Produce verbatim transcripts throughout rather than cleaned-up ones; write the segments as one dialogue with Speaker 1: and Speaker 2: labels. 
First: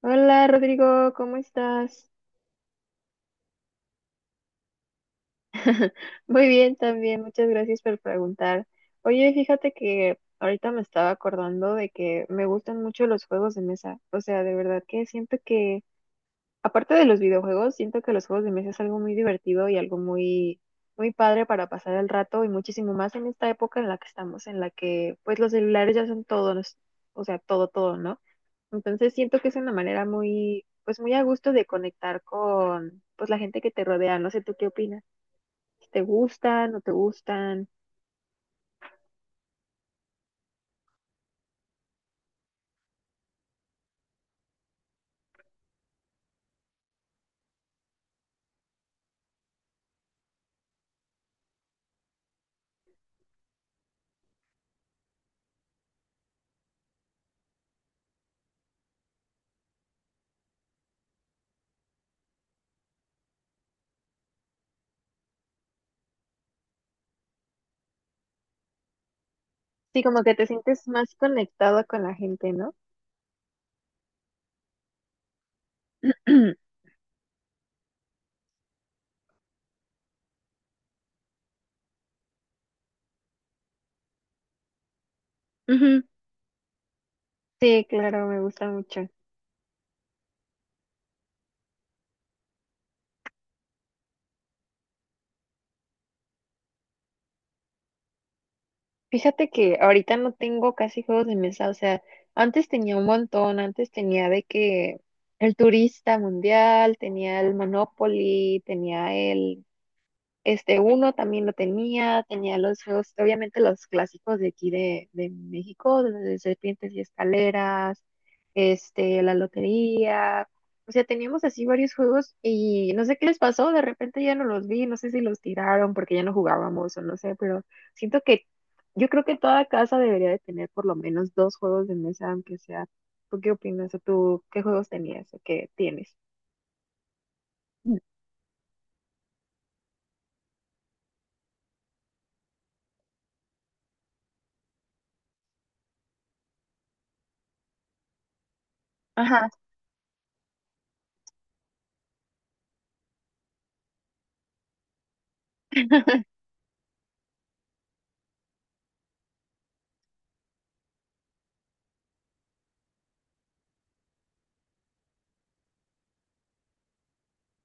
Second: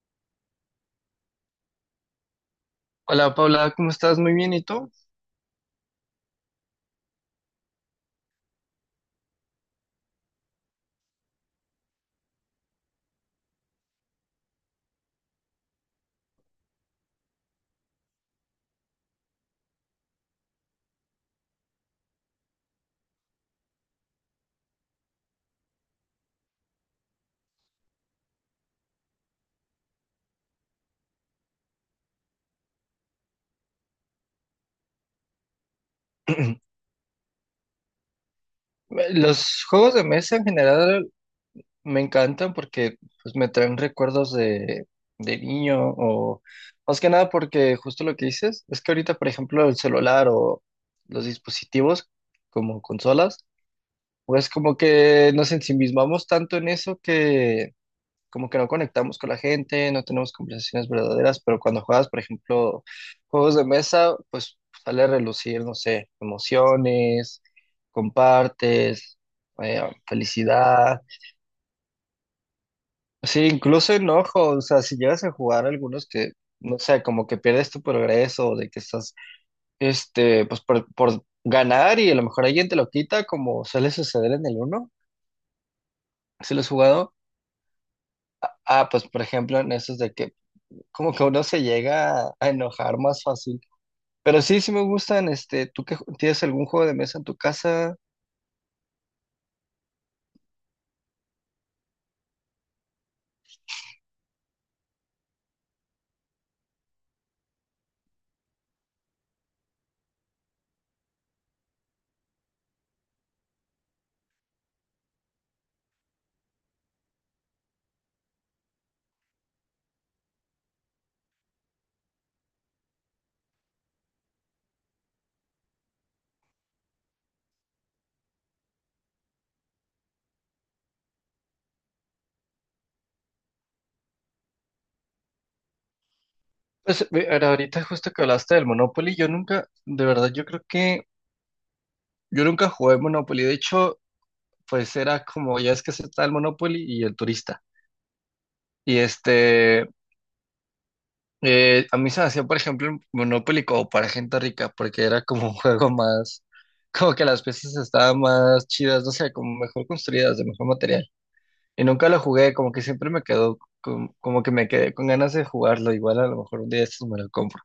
Speaker 1: Hola Rodrigo, ¿cómo estás?
Speaker 2: Hola Paula, ¿cómo estás? Muy bien, ¿y tú?
Speaker 1: Muy bien también, muchas gracias por preguntar. Oye, fíjate que ahorita me estaba acordando de que me gustan mucho los juegos de mesa. O sea, de verdad que siento que, aparte de los videojuegos, siento que los juegos de mesa es algo muy divertido y algo muy, muy padre para pasar el rato y muchísimo más en esta época en la que estamos, en la que pues los celulares ya son todo, nos- o sea, todo, todo, ¿no? Entonces siento que es una manera muy, pues muy a gusto de conectar con, pues la gente que te rodea. No sé, ¿tú qué opinas? Si ¿te gustan, no te gustan?
Speaker 2: Eh, Los juegos de mesa en general me encantan porque pues, me traen recuerdos de, de niño o más que nada porque justo lo que dices es que ahorita, por ejemplo, el celular o los dispositivos como consolas, pues como que nos ensimismamos tanto en eso, como que no conectamos con la gente, no tenemos conversaciones verdaderas, pero cuando juegas, por ejemplo, juegos de mesa, pues sale a relucir, no sé, emociones, compartes, eh,
Speaker 1: Sí, como que te sientes
Speaker 2: felicidad,
Speaker 1: más conectado con la gente, ¿no?
Speaker 2: sí, incluso enojo, o sea, si llegas a jugar algunos que, no sé, como que pierdes tu progreso, de que estás, este, pues por, por ganar y a lo mejor alguien te lo quita, como suele suceder en el uno,
Speaker 1: Ujú.
Speaker 2: si lo has jugado.
Speaker 1: Sí, claro, me gusta
Speaker 2: Ah, pues
Speaker 1: mucho.
Speaker 2: por ejemplo, en esos de que como que uno se llega a a enojar más fácil. Pero sí, sí me gustan, este, ¿tú que tienes algún juego de mesa en tu casa?
Speaker 1: Fíjate que ahorita no tengo casi juegos de mesa, o sea, antes tenía un montón, antes tenía de que el turista mundial, tenía el Monopoly, tenía el este uno también lo tenía, tenía los juegos, obviamente los clásicos de aquí de, de México, de Serpientes y Escaleras, este, la lotería. O sea, teníamos así varios juegos y no sé qué les pasó, de repente ya no los vi, no sé si los tiraron porque ya no jugábamos o no sé, pero siento que yo creo que toda casa debería de tener por lo menos dos juegos de mesa, aunque sea. ¿Tú qué opinas? ¿O tú qué juegos tenías o qué tienes?
Speaker 2: Pues ve- ahora- ahorita justo que hablaste del Monopoly, yo nunca, de verdad, yo creo que yo nunca jugué Monopoly. De hecho, pues era como, ya es que se está el Monopoly y el turista. Y
Speaker 1: Ajá,
Speaker 2: este, eh, a mí se me hacía, por ejemplo, el Monopoly como para gente rica, porque era como un juego más, como que las piezas estaban más chidas, no sé, como mejor construidas, de mejor material. Y nunca lo jugué, como que siempre me quedó, com- como, que me quedé con ganas de jugarlo, igual a lo mejor un día de estos me lo compro.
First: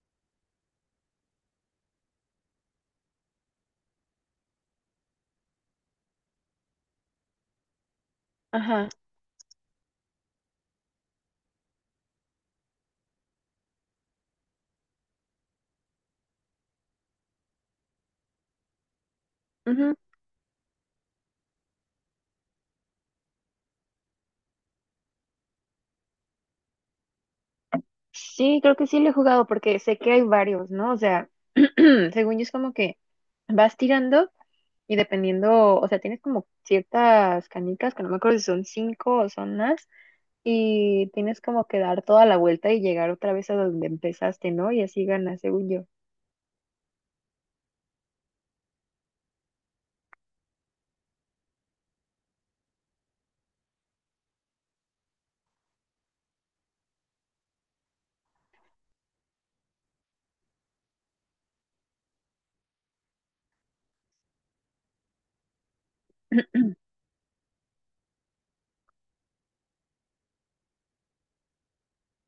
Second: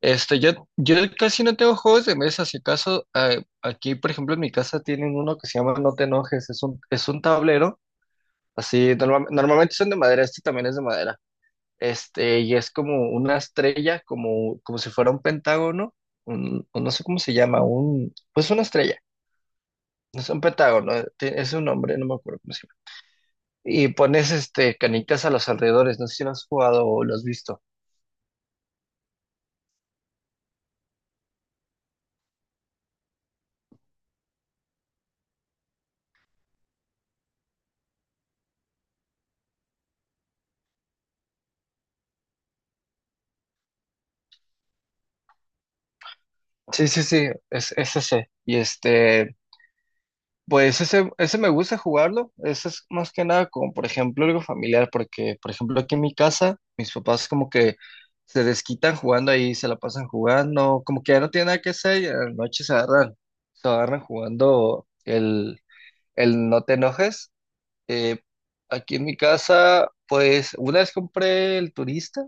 Speaker 2: Este, yo, yo casi no tengo juegos de mesa, si acaso, eh, aquí, por ejemplo, en mi casa tienen uno que se llama No te enojes, es un, es un tablero,
Speaker 1: ajá.
Speaker 2: así, norma- normalmente son de madera, este también es de madera, este, y es como una estrella, como, como si fuera un pentágono, un, o no sé cómo se llama, un, pues una estrella,
Speaker 1: Ujú.
Speaker 2: no es un pentágono, eh, tiene- es un nombre, no me acuerdo cómo se llama. Y pones este canitas a los alrededores. No sé si lo has jugado o lo has visto.
Speaker 1: Sí, creo que sí lo he jugado porque sé que hay varios, ¿no? O sea, según yo es como que vas tirando y dependiendo, o sea, tienes como ciertas canicas, que no me acuerdo si son cinco o son más, y tienes como que dar toda la vuelta y llegar otra vez a donde empezaste, ¿no? Y así ganas, según yo.
Speaker 2: Sí, sí, sí, es, es ese. Y este, pues ese, ese me gusta jugarlo. Ese es más que nada como, por ejemplo, algo familiar, porque, por ejemplo, aquí en mi casa, mis papás como que se desquitan jugando ahí, se la pasan jugando, como que ya no tienen nada que hacer y a la noche se agarran, se agarran jugando el, el no te enojes. Eh, aquí en mi casa, pues una vez compré el turista,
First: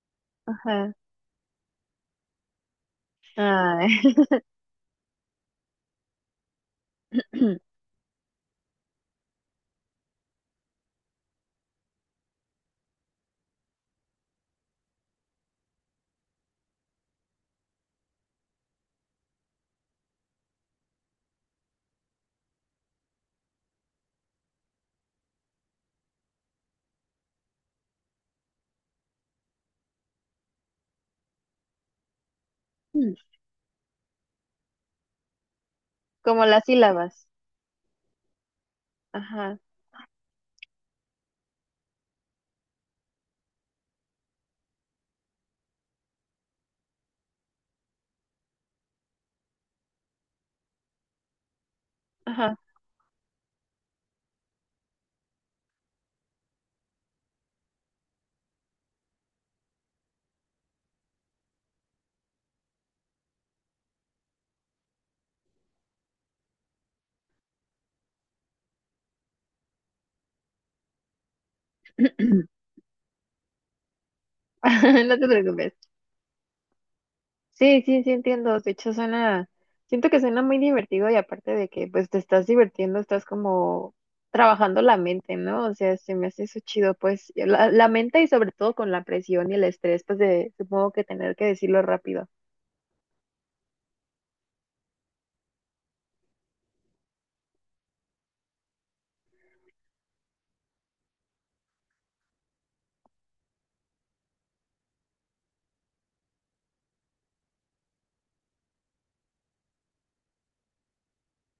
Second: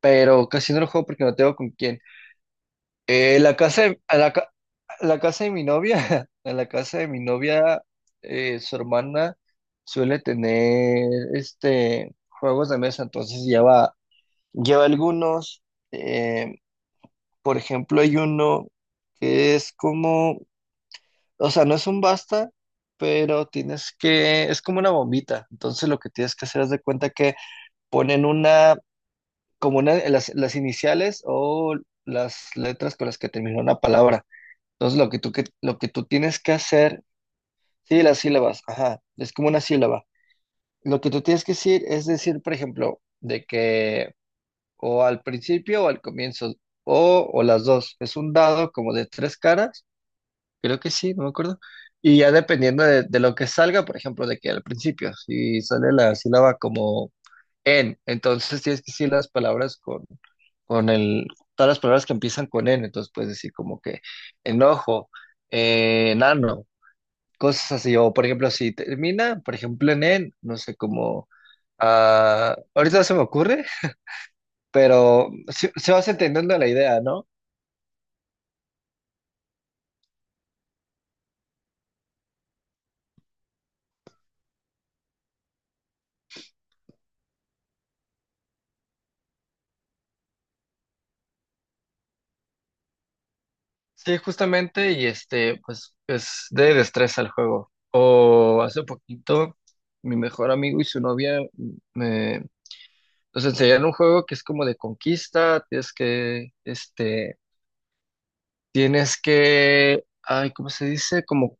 Speaker 2: pero casi no lo
Speaker 1: Ajá.
Speaker 2: juego porque no tengo con quién. Eh, la casa
Speaker 1: Ay.
Speaker 2: de, a la, ca- a la casa de mi novia, a la casa de mi novia, eh, su hermana suele tener este juegos de mesa, entonces lleva, lleva algunos. Eh, por ejemplo, hay uno que es como, o sea, no es un basta, pero tienes que, es como una bombita. Entonces lo que tienes que hacer es de cuenta que ponen una como una, las, las iniciales o las letras con las que termina una palabra. Entonces, lo que tú, que, lo que tú tienes
Speaker 1: Como
Speaker 2: que
Speaker 1: las
Speaker 2: hacer,
Speaker 1: sílabas.
Speaker 2: sí, las sílabas, ajá, es como
Speaker 1: Ajá,
Speaker 2: una sílaba. Lo que tú tienes que decir es decir, por ejemplo, de que o al principio o al comienzo, o, o las dos. Es un dado como de tres caras, creo que sí, no me acuerdo. Y ya
Speaker 1: ajá.
Speaker 2: dependiendo de, de lo que salga, por ejemplo, de que al principio, si sale la sílaba como en, entonces tienes que decir las palabras con con el, todas las palabras que empiezan con N, entonces puedes decir como que enojo, eh, enano, cosas así, o por ejemplo, si termina, por ejemplo, en N, no sé cómo, ah, ahorita no se me ocurre,
Speaker 1: No te
Speaker 2: pero se,
Speaker 1: preocupes.
Speaker 2: se vas entendiendo la idea, ¿no?
Speaker 1: Sí, sí, sí entiendo. De hecho, suena, siento que suena muy divertido y aparte de que pues te estás divirtiendo, estás como trabajando la mente, ¿no? O sea, se me hace eso chido, pues, y la, la mente y sobre todo con la presión y el estrés, pues de supongo que tener que decirlo rápido.
Speaker 2: Sí, justamente, y este, pues es de destreza el juego. O hace poquito, mi mejor amigo y su novia me... Nos enseñaron un juego que es como de conquista, tienes que, este, tienes que, ay, ¿cómo se dice? Como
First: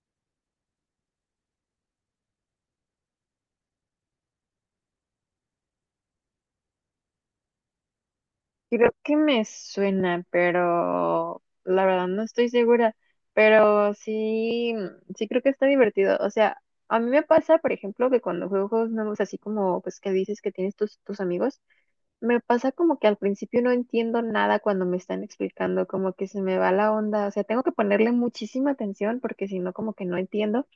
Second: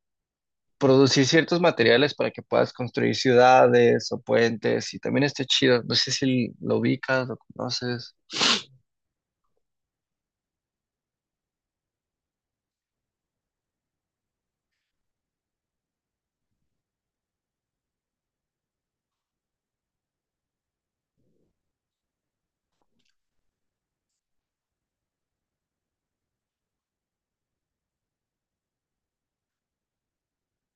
Speaker 2: producir ciertos materiales para que puedas construir ciudades o puentes y también está chido. No sé si lo ubicas, lo conoces.
Speaker 1: Creo que me suena, pero la verdad no estoy segura. Pero sí, sí creo que está divertido. O sea, a mí me pasa, por ejemplo, que cuando juego juegos nuevos, así como pues que dices que tienes tus, tus amigos. Me pasa como que al principio no entiendo nada cuando me están explicando, como que se me va la onda, o sea, tengo que ponerle muchísima atención porque si no, como que no entiendo.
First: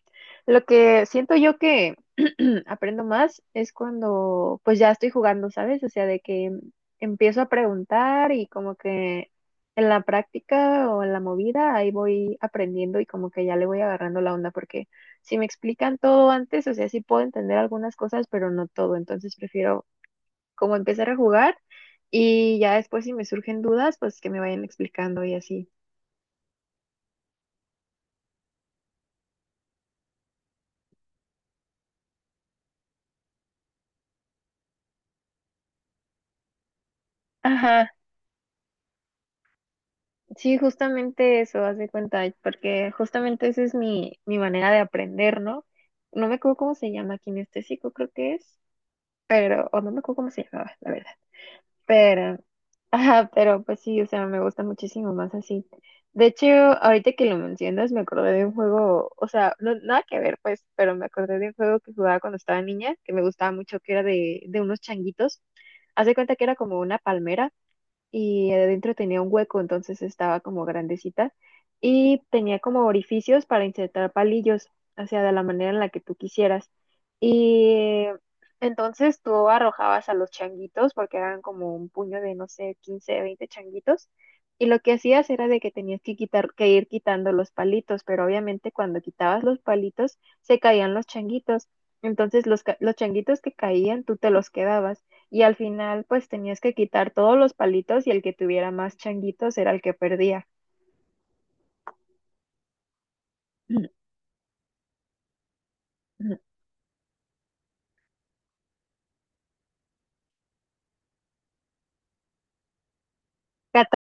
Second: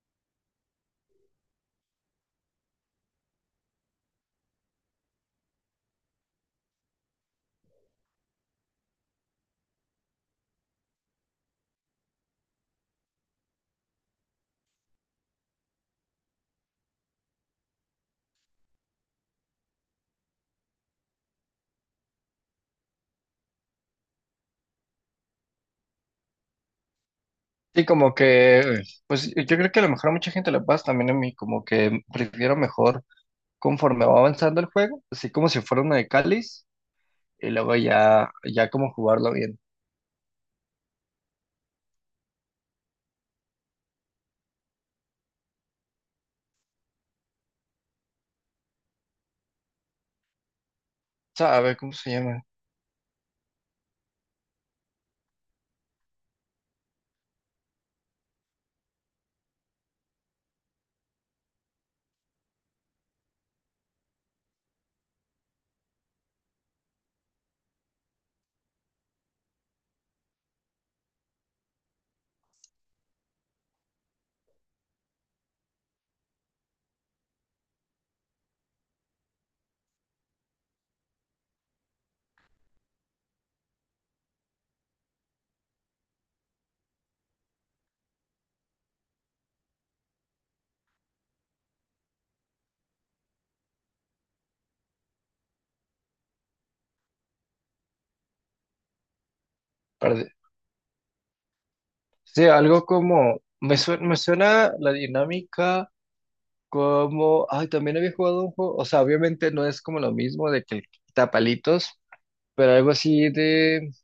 Speaker 1: Lo que siento yo que aprendo más es cuando pues ya estoy jugando, ¿sabes? O sea, de que em, empiezo a preguntar y como que en la práctica o en la movida ahí voy aprendiendo y como que ya le voy agarrando la onda porque si me explican todo antes, o sea, sí puedo entender algunas cosas, pero no todo, entonces prefiero como empezar a jugar y ya después si me surgen dudas, pues que me vayan explicando y así.
Speaker 2: Sí, como que, pues yo creo que a lo mejor a mucha gente le pasa también a mí, como que prefiero mejor conforme va avanzando el juego, así como si fuera una de cáliz y luego
Speaker 1: Ajá,
Speaker 2: ya, ya como jugarlo bien.
Speaker 1: sí, justamente eso, haz de cuenta, porque justamente esa es mi, mi manera de aprender, ¿no? No me acuerdo cómo se llama, kinestésico, creo que es, pero, o no me acuerdo cómo se llamaba, la verdad.
Speaker 2: ¿Sabe cómo se
Speaker 1: Pero,
Speaker 2: llama?
Speaker 1: ajá, pero pues sí, o sea, me gusta muchísimo más así. De hecho, ahorita que lo mencionas, me acordé de un juego, o sea, no, nada que ver, pues, pero me acordé de un juego que jugaba cuando estaba niña, que me gustaba mucho, que era de, de unos changuitos. Haz de cuenta que era como una palmera y adentro tenía un hueco, entonces estaba como grandecita y tenía como orificios para insertar palillos, o sea, de la manera en la que tú quisieras. Y entonces tú arrojabas a los changuitos, porque eran como un puño de, no sé, quince veinte changuitos. Y lo que hacías era de que tenías que quitar, que ir quitando los palitos, pero obviamente cuando quitabas los palitos se caían los changuitos. Entonces los, ca- los changuitos que caían tú te los quedabas y al final pues tenías que quitar todos los palitos y el que tuviera más changuitos era el que
Speaker 2: Perde-
Speaker 1: perdía.
Speaker 2: Sí, algo como, me suena, me suena la dinámica. Como, ay, también había jugado un juego, o sea, obviamente no es como lo mismo de que el tapalitos, pero algo así de,
Speaker 1: Cata-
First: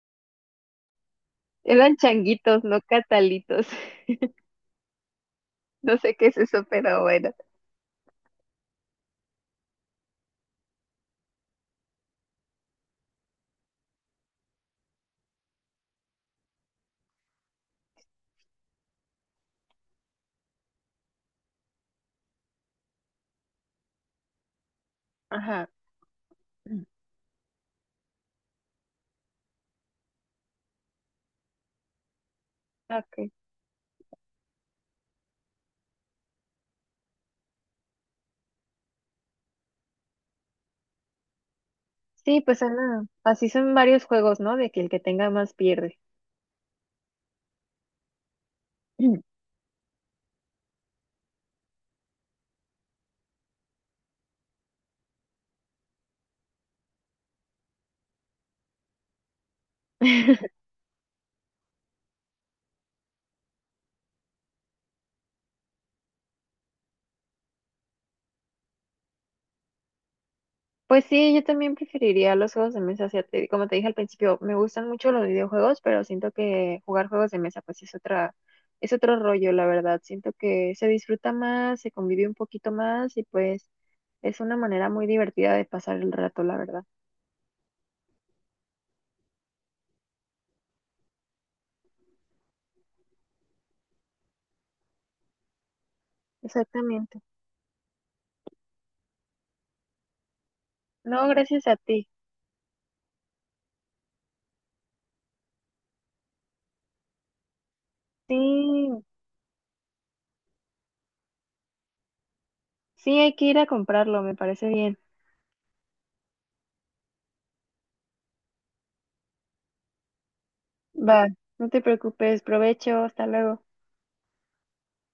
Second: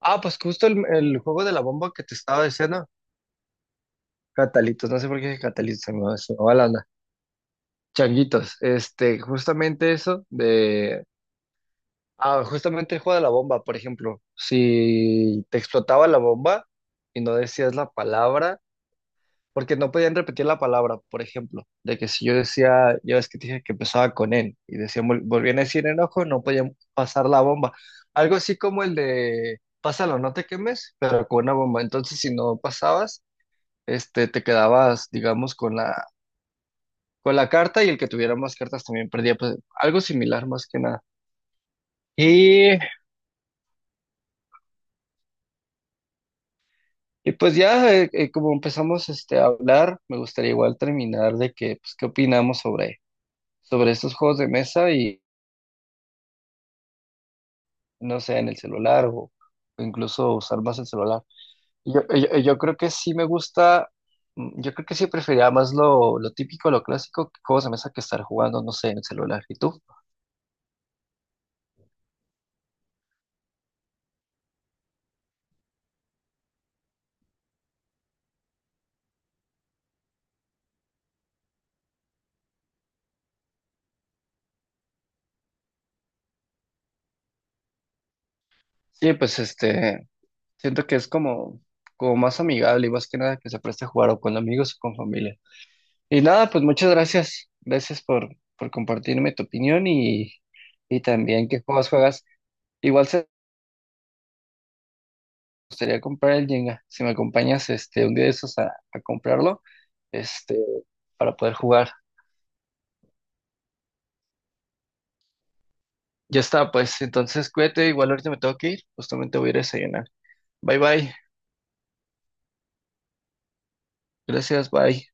Speaker 2: ah, pues justo el, el juego de la bomba
Speaker 1: eran
Speaker 2: que te estaba
Speaker 1: changuitos, no
Speaker 2: diciendo.
Speaker 1: catalitos.
Speaker 2: Catalitos, no sé por qué dije Catalitos, se
Speaker 1: No
Speaker 2: me
Speaker 1: sé
Speaker 2: va
Speaker 1: qué
Speaker 2: se
Speaker 1: es
Speaker 2: me va
Speaker 1: eso,
Speaker 2: la onda.
Speaker 1: pero bueno.
Speaker 2: Changuitos, este, justamente eso de, ah, justamente el juego de la bomba, por ejemplo, si te explotaba la bomba y no decías la palabra, porque no podían repetir la palabra, por ejemplo, de que si yo decía, ya ves que te dije que empezaba con N, y decía, vol- volvían a
Speaker 1: Ajá.
Speaker 2: decir enojo, no podían pasar la bomba. Algo así como el de, pásalo, no te quemes, pero con una bomba. Entonces, si no pasabas,
Speaker 1: Okay.
Speaker 2: este, te quedabas, digamos, con la, con la carta y el que tuviera más cartas también perdía, pues, algo similar más que nada.
Speaker 1: Sí, pues
Speaker 2: Y,
Speaker 1: Ana, así son varios juegos, ¿no? De que el que tenga más pierde.
Speaker 2: y pues ya, eh, eh, como empezamos este, a hablar, me gustaría igual terminar de que, pues, qué opinamos sobre, sobre estos juegos de mesa, no sé, en el celular o, o incluso usar más el celular. Y Yo, y yo, y yo creo que sí me gusta, mm, yo creo que sí preferiría más lo, lo típico, lo clásico, que juegos de mesa que estar jugando, no sé, en el celular. ¿Y tú?
Speaker 1: Pues sí, yo también preferiría los juegos de mesa. O sea, te- como te dije al principio, me gustan mucho los videojuegos, pero siento que jugar juegos de mesa pues es otra, es otro rollo, la verdad. Siento que se disfruta más, se convive un poquito más y pues es una manera muy divertida de pasar el rato, la verdad.
Speaker 2: Sí, pues este, siento que es como, como más amigable y más que nada que se preste a jugar o con amigos o con familia. Y nada, pues muchas
Speaker 1: Exactamente.
Speaker 2: gracias. Gracias por, por compartirme tu opinión y, y
Speaker 1: No,
Speaker 2: también qué
Speaker 1: gracias a
Speaker 2: juegos
Speaker 1: ti.
Speaker 2: juegas. Igual se gustaría comprar el Jenga. Si me acompañas este, un día de
Speaker 1: Sí,
Speaker 2: esos a, a comprarlo, este, para poder jugar.
Speaker 1: sí hay que ir a comprarlo, me parece bien.
Speaker 2: Ya está, pues entonces cuídate, igual ahorita me tengo que ir, justamente voy a ir a desayunar. Bye
Speaker 1: Va,
Speaker 2: bye,
Speaker 1: no te preocupes, provecho, hasta luego.
Speaker 2: gracias, bye.